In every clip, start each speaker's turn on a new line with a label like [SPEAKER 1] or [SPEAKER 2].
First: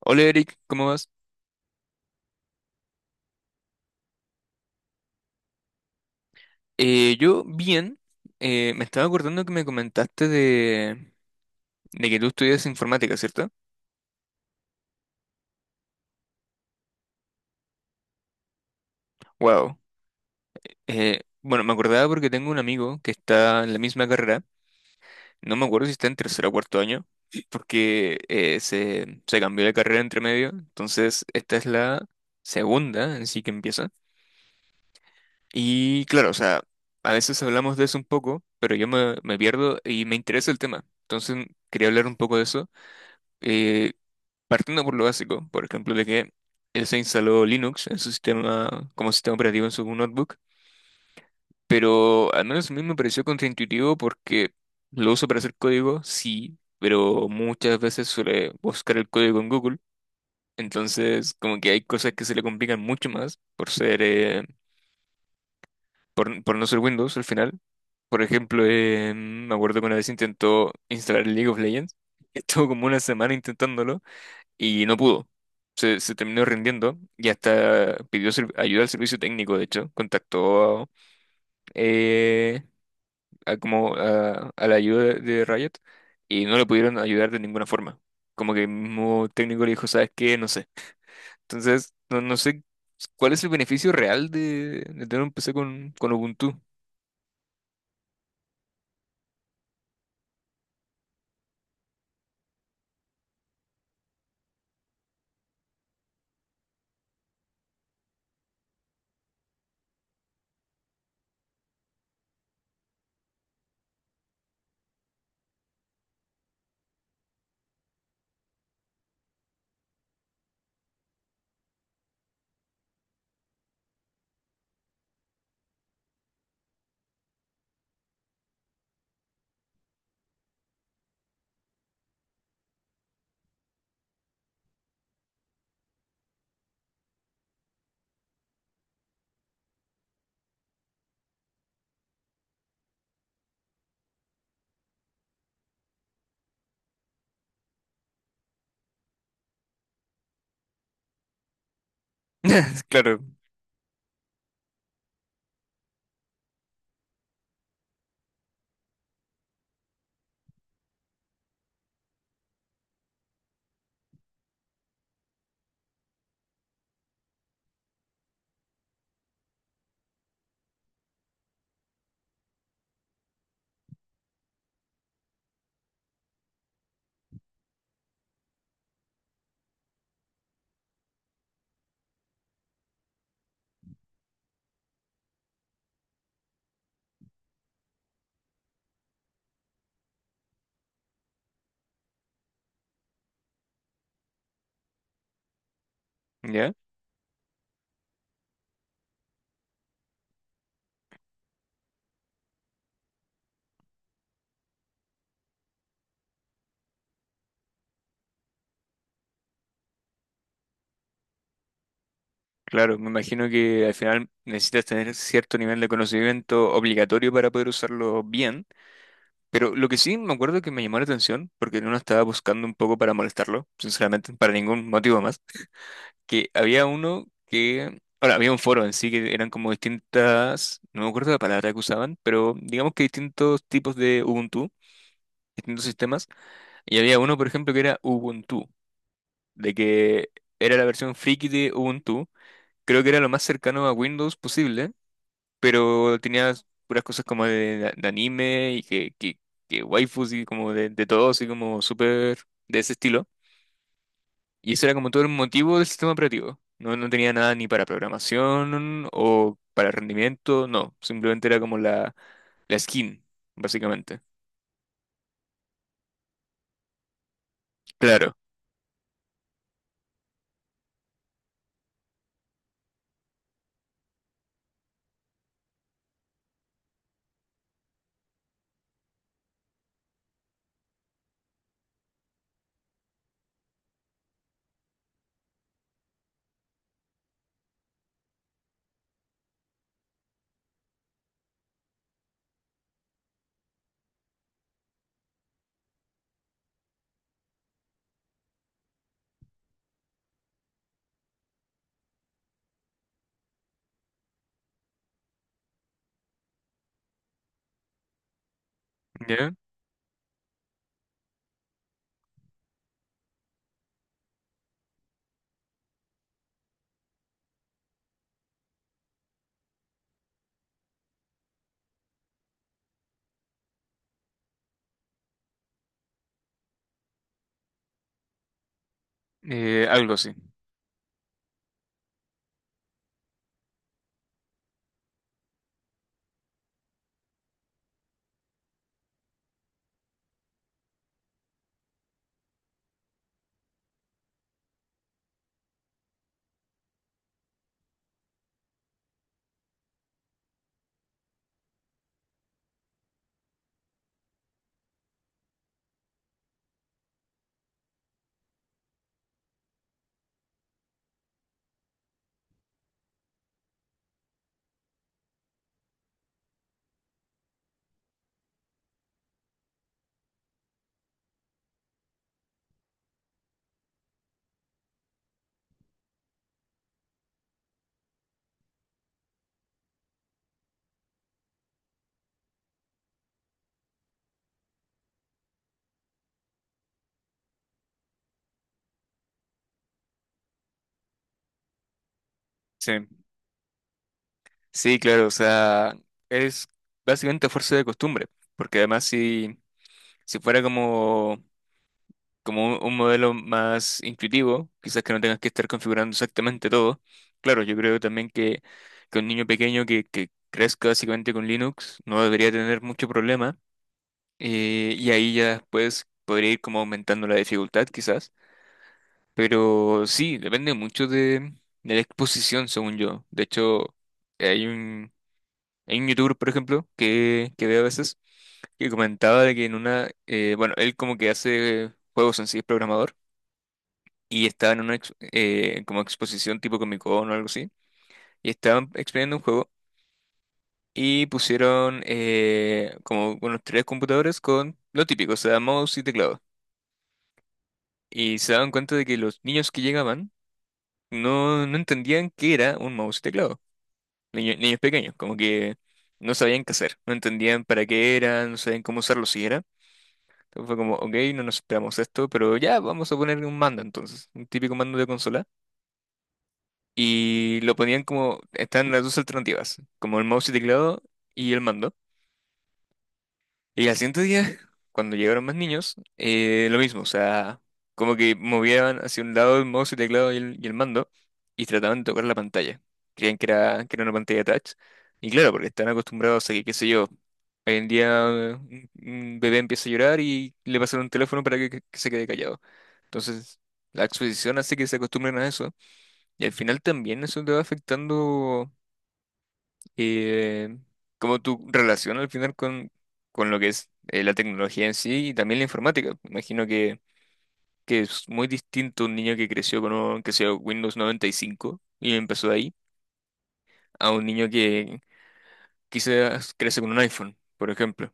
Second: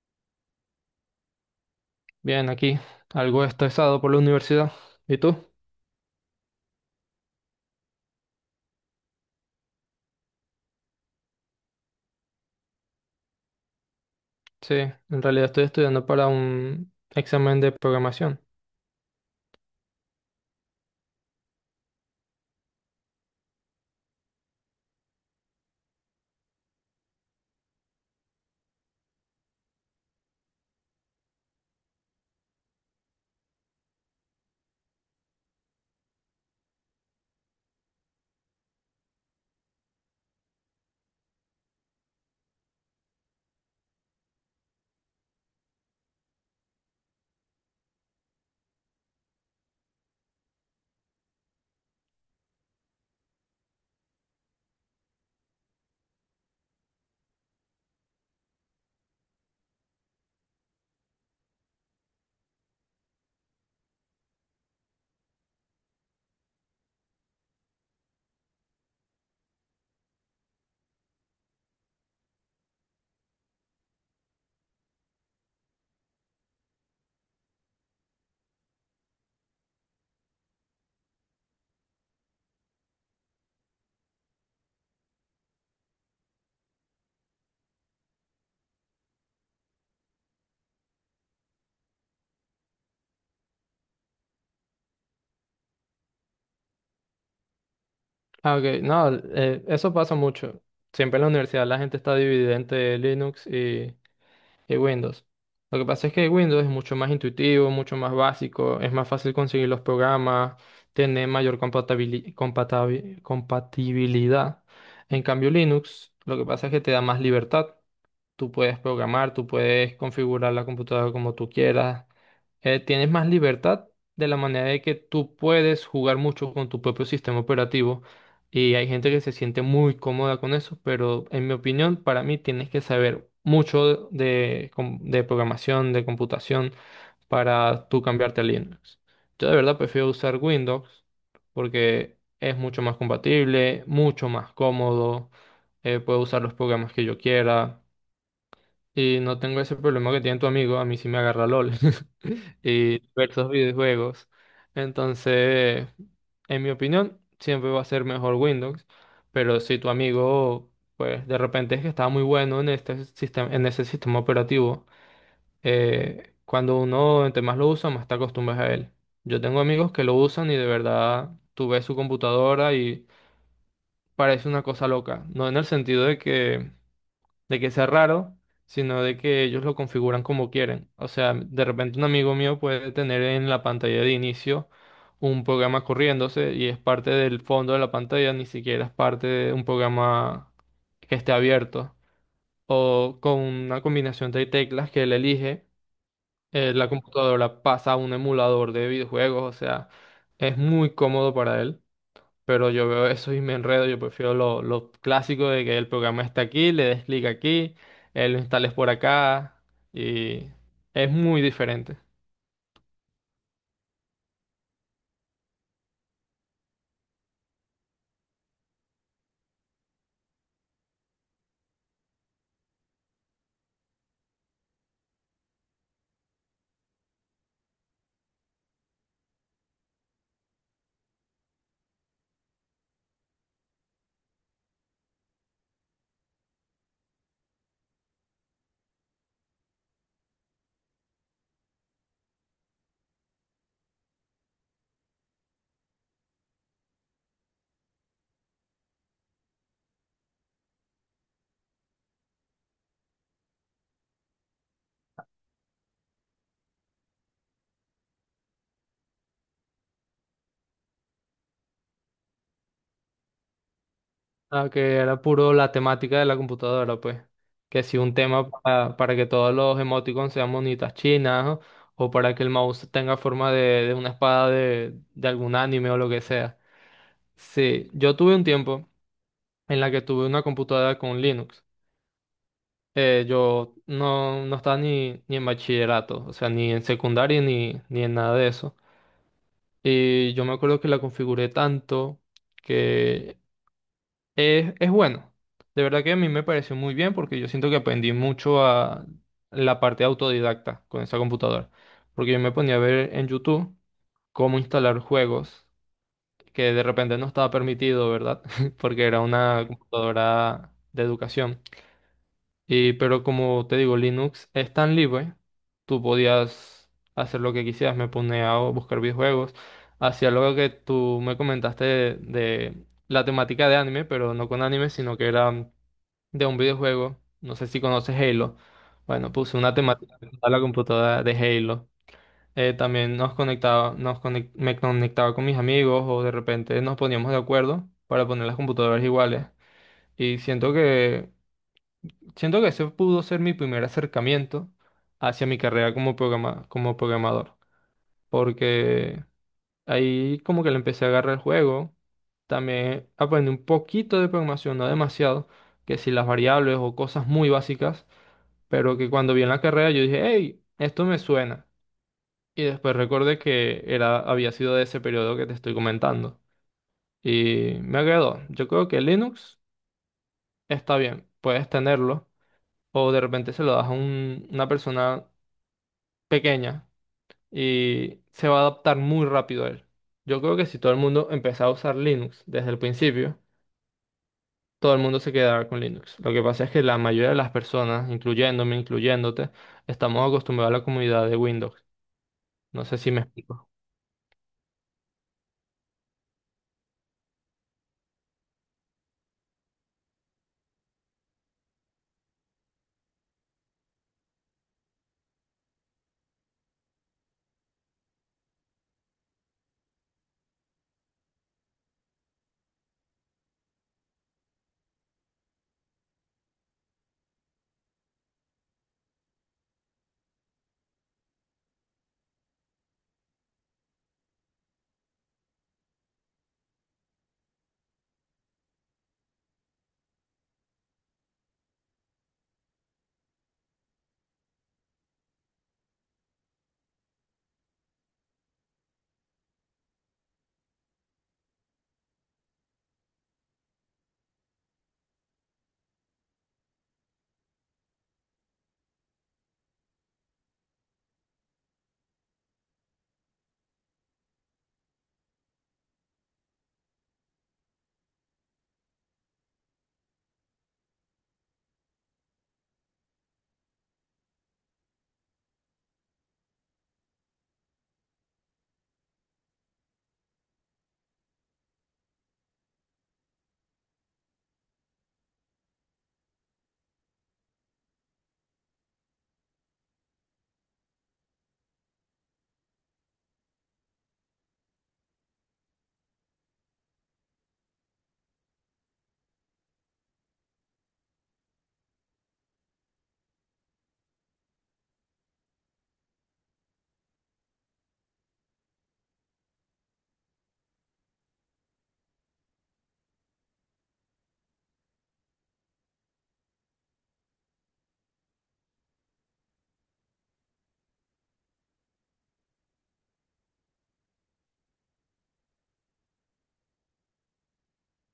[SPEAKER 1] Hola Eric, ¿cómo vas?
[SPEAKER 2] Bien, aquí algo estresado por la universidad. ¿Y tú?
[SPEAKER 1] Yo bien, me estaba acordando que me comentaste de que tú estudias informática, ¿cierto?
[SPEAKER 2] Sí, en realidad estoy estudiando para un examen de programación.
[SPEAKER 1] Wow. Bueno, me acordaba porque tengo un amigo que está en la misma carrera, no me acuerdo si está en tercer o cuarto año, porque se cambió de carrera entre medio, entonces esta es la segunda en sí que empieza. Y claro, o sea, a veces hablamos de eso un poco, pero yo me pierdo y me interesa el tema, entonces quería hablar un poco de eso. Eh, Partiendo por lo básico, por ejemplo, de que él se instaló Linux en su sistema, como sistema operativo en su notebook, pero al menos a mí me pareció contraintuitivo porque lo uso para hacer código, sí, pero muchas veces suele buscar el código en Google, entonces como que hay cosas que se le complican mucho más por ser, por no ser Windows al final. Por ejemplo, me acuerdo que una vez intentó instalar League of Legends, estuvo como una semana intentándolo y no pudo. Se terminó rindiendo y hasta pidió ayuda al servicio técnico, de hecho, contactó eh, a la ayuda de Riot y no le pudieron ayudar de ninguna forma. Como que el mismo técnico le dijo, ¿sabes qué? No sé. Entonces, no sé cuál es el beneficio real de tener un PC con Ubuntu.
[SPEAKER 2] Ah, ok, no, eso pasa mucho. Siempre en la universidad la gente está dividida entre Linux y Windows. Lo que pasa es que Windows es mucho más intuitivo, mucho más básico, es más fácil conseguir los programas, tiene mayor compatibilidad. En cambio, Linux, lo que pasa es que te da más libertad. Tú puedes programar, tú puedes configurar la computadora como tú quieras. Tienes más libertad de la manera de que tú puedes jugar mucho con tu propio sistema operativo, y hay gente que se siente muy cómoda con eso, pero en mi opinión, para mí tienes que saber mucho de programación, de computación para tú cambiarte a Linux. Yo de verdad prefiero usar Windows porque es mucho más compatible, mucho más cómodo, puedo usar los programas que yo quiera. Y no tengo ese problema que tiene tu amigo, a mí sí me agarra LOL y
[SPEAKER 1] Claro.
[SPEAKER 2] diversos videojuegos. Entonces, en mi opinión, siempre va a ser mejor Windows, pero si tu amigo, pues de repente es que está muy bueno en este sistema, en ese sistema operativo, cuando uno entre más lo usa, más te acostumbras a él. Yo tengo amigos que lo usan y de verdad tú ves su computadora y parece una cosa loca, no en el sentido de que sea raro, sino de que ellos lo configuran como quieren. O sea, de repente un amigo mío puede tener en la pantalla de inicio un programa corriéndose y es parte del fondo de la pantalla, ni siquiera es parte de un programa que esté abierto. O con una combinación de teclas que él elige,
[SPEAKER 1] ¿Ya?
[SPEAKER 2] la computadora pasa a un emulador de videojuegos, o sea, es muy cómodo para él, pero yo veo eso y me enredo. Yo prefiero lo clásico de que el programa está aquí, le des clic aquí, lo instales por acá y es muy diferente.
[SPEAKER 1] Claro, me imagino que al final necesitas tener cierto nivel de conocimiento obligatorio para poder usarlo bien. Pero lo que sí me acuerdo que me llamó la atención, porque uno estaba buscando un poco para molestarlo, sinceramente, para ningún motivo más, que había uno que, ahora, había un foro en sí que eran como distintas, no me acuerdo la palabra que usaban, pero digamos que distintos tipos de Ubuntu, distintos sistemas, y había uno, por ejemplo, que era Ubuntu, de que era la versión friki de Ubuntu, creo que era lo más cercano a Windows posible, pero tenía puras cosas como de anime y que waifus y como de todo, así como súper de ese estilo. Y eso era como todo el motivo del sistema operativo. No, no tenía nada ni para programación o para rendimiento, no. Simplemente era como la skin, básicamente.
[SPEAKER 2] Ah, que era puro la temática de la computadora, pues. Que si un
[SPEAKER 1] Claro.
[SPEAKER 2] tema para que todos los emoticons sean monitas chinas, ¿no? O para que el mouse tenga forma de una espada de algún anime o lo que sea. Sí, yo tuve un tiempo en la que tuve una computadora con Linux. Yo no, no estaba ni en bachillerato, o sea, ni en secundaria ni en nada de eso. Y yo me acuerdo que la configuré tanto que es bueno. De verdad que a mí me pareció muy bien porque yo siento que aprendí mucho a la parte autodidacta con esa computadora. Porque yo me ponía a ver en YouTube cómo instalar juegos que de repente no estaba permitido, ¿verdad? Porque era
[SPEAKER 1] ¿Ya?
[SPEAKER 2] una computadora de educación. Y, pero como te digo, Linux es tan libre, tú podías hacer lo que quisieras, me ponía a buscar videojuegos, hacía lo que tú me comentaste de la temática de anime, pero no con anime, sino que era de un videojuego, no sé si conoces Halo, bueno, puse una
[SPEAKER 1] Algo
[SPEAKER 2] temática
[SPEAKER 1] así.
[SPEAKER 2] a la computadora de Halo. También nos conectaba, me conectaba con mis amigos o de repente nos poníamos de acuerdo para poner las computadoras iguales y siento que... Siento que ese pudo ser mi primer acercamiento hacia mi carrera como programador, porque ahí como que le empecé a agarrar el juego, también aprendí un poquito de programación, no demasiado, que si las variables o cosas muy básicas, pero que cuando vi en la carrera yo dije, hey, esto me suena. Y después recordé que era, había sido de ese periodo que te estoy comentando. Y me agradó. Yo creo que Linux está bien, puedes tenerlo. O de repente se lo das a una persona pequeña y se va a adaptar muy rápido a él. Yo creo que si todo el mundo empezara a usar Linux desde el principio, todo el mundo se quedará con Linux. Lo que pasa es que la mayoría de las personas, incluyéndome, incluyéndote, estamos acostumbrados a la comunidad de Windows. No sé
[SPEAKER 1] Sí.
[SPEAKER 2] si me explico.
[SPEAKER 1] Sí, claro, o sea, es básicamente a fuerza de costumbre, porque además si fuera como un modelo más intuitivo, quizás que no tengas que estar configurando exactamente todo. Claro, yo creo también que un niño pequeño que crezca básicamente con Linux no debería tener mucho problema. Y ahí ya después podría ir como aumentando la dificultad quizás. Pero sí, depende mucho de la exposición, según yo. De hecho, hay un, hay un youtuber, por ejemplo, que veo a veces, que comentaba de que bueno, él como que hace juegos en sí, es programador y estaba en una como exposición tipo Comic Con o algo así, y estaban exponiendo un juego y pusieron como unos tres computadores con lo típico, o sea, mouse y teclado. Y se daban cuenta de que los niños que llegaban no entendían qué era un mouse y teclado. Niños pequeños, como que no sabían qué hacer, no entendían para qué era, no sabían cómo usarlo siquiera. Entonces fue como, ok, no nos esperamos esto, pero ya vamos a poner un mando entonces, un típico mando de consola. Y lo ponían como, están las dos alternativas, como el mouse y teclado y el mando. Y al siguiente día, cuando llegaron más niños, lo mismo, o sea, como que movían hacia un lado el mouse y teclado y el mando y trataban de tocar la pantalla. Creían que era una pantalla touch. Y claro, porque están acostumbrados a que, qué sé yo, hoy en día un bebé empieza a llorar y le pasan un teléfono para que se quede callado. Entonces, la exposición hace que se acostumbren a eso. Y al final también eso te va afectando eh, como tu relación al final con lo que es la tecnología en sí y también la informática. Imagino que es muy distinto un niño que creció que sea Windows 95 y cinco y empezó de ahí a un niño que quizás crece con un iPhone, por ejemplo.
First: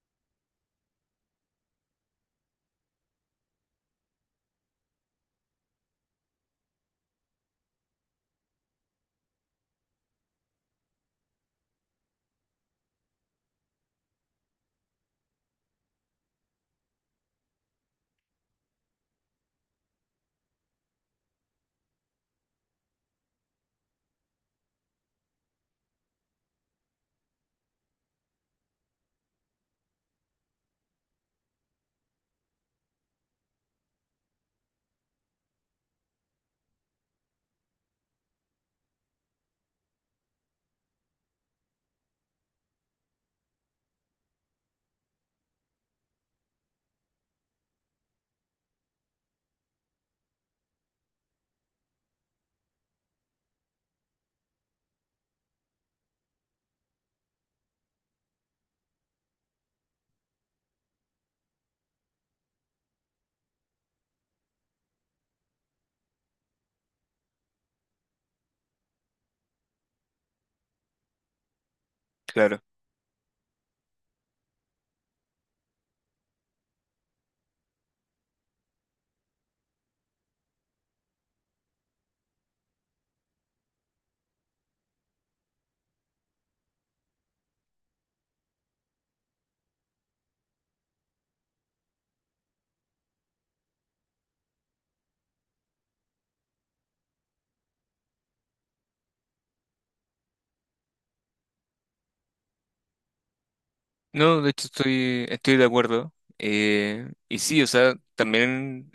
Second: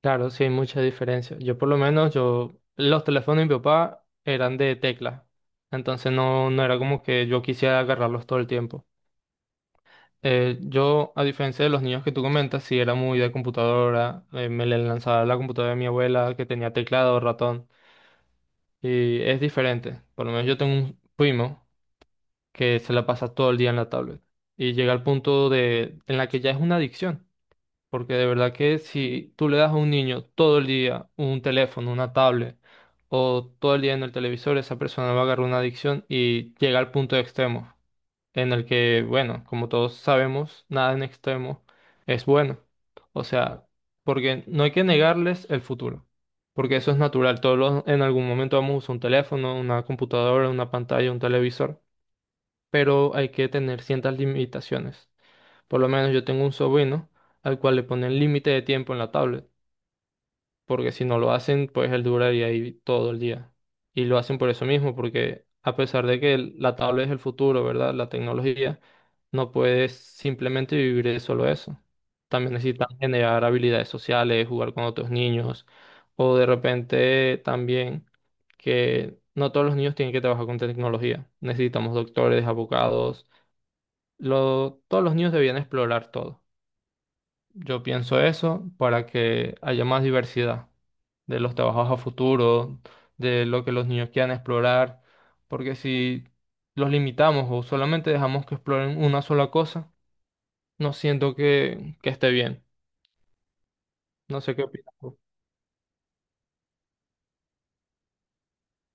[SPEAKER 2] Claro, sí hay mucha diferencia. Yo por lo menos, yo, los teléfonos de mi papá eran de tecla. Entonces no era como que yo quisiera agarrarlos todo el tiempo. Yo, a diferencia de los niños que tú comentas, sí era muy de computadora, me le lanzaba la computadora de mi abuela que tenía teclado, ratón, y es diferente. Por lo menos yo tengo un primo que se la pasa todo el día en la tablet y llega al punto de en la que ya es una adicción, porque de verdad que si tú le das a un niño todo el día un teléfono, una tablet o todo el día en el televisor, esa persona va a agarrar una adicción y llega al punto extremo en el que, bueno, como todos sabemos, nada en extremo es bueno. O sea, porque no hay que negarles el futuro, porque eso es natural. En algún momento vamos a usar un teléfono, una computadora, una pantalla, un televisor, pero hay que tener ciertas limitaciones. Por lo menos yo tengo un sobrino al cual le ponen límite de tiempo en la tablet porque si no lo hacen, pues él duraría ahí todo el día. Y lo hacen por eso mismo, porque a pesar de que la tablet es el futuro, ¿verdad? La tecnología, no puedes simplemente vivir de solo eso. También
[SPEAKER 1] Claro.
[SPEAKER 2] necesitan generar habilidades sociales, jugar con otros niños, o de repente también que no todos los niños tienen que trabajar con tecnología. Necesitamos doctores, abogados, todos los niños debían explorar todo. Yo pienso eso para que haya más diversidad de los trabajos a futuro, de lo que los niños quieran explorar, porque si los limitamos o solamente dejamos que exploren una sola cosa, no siento que esté bien.
[SPEAKER 1] No,
[SPEAKER 2] No
[SPEAKER 1] de
[SPEAKER 2] sé qué
[SPEAKER 1] hecho
[SPEAKER 2] opinas tú.
[SPEAKER 1] estoy de acuerdo. Y sí, o sea, también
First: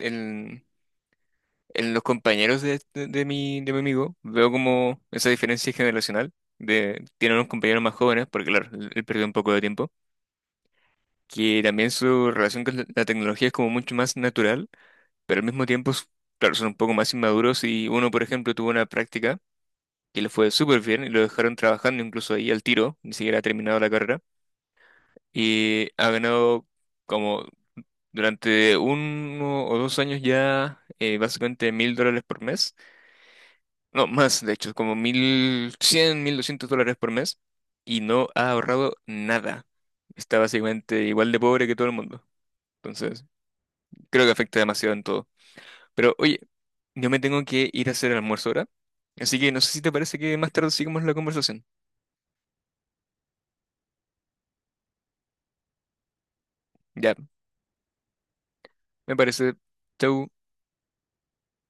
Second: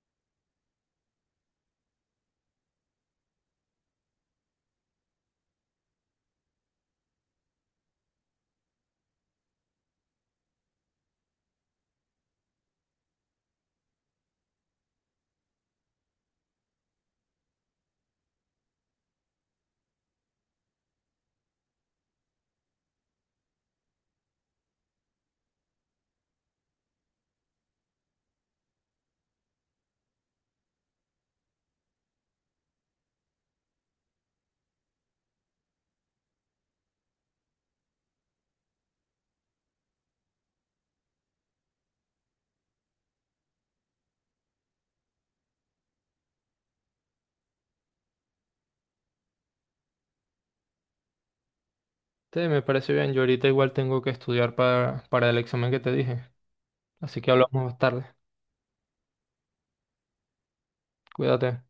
[SPEAKER 1] en los compañeros de mi amigo veo como esa diferencia generacional. Tiene unos compañeros más jóvenes, porque claro, él perdió un poco de tiempo, que también su relación con la tecnología es como mucho más natural, pero al mismo tiempo, claro, son un poco más inmaduros y uno, por ejemplo, tuvo una práctica que le fue súper bien y lo dejaron trabajando incluso ahí al tiro, ni siquiera ha terminado la carrera, y ha ganado como durante 1 o 2 años ya básicamente 1.000 dólares por mes. No, más, de hecho, como 1.100 1.200 dólares por mes y no ha ahorrado nada. Está básicamente igual de pobre que todo el mundo. Entonces, creo que afecta demasiado en todo. Pero oye, yo me tengo que ir a hacer el almuerzo ahora. Así que no sé si te parece que más tarde sigamos la conversación.
[SPEAKER 2] Sí, me parece bien. Yo ahorita igual tengo que estudiar para el examen que te dije,
[SPEAKER 1] Ya,
[SPEAKER 2] así que hablamos más tarde.
[SPEAKER 1] me parece. Chau.
[SPEAKER 2] Cuídate.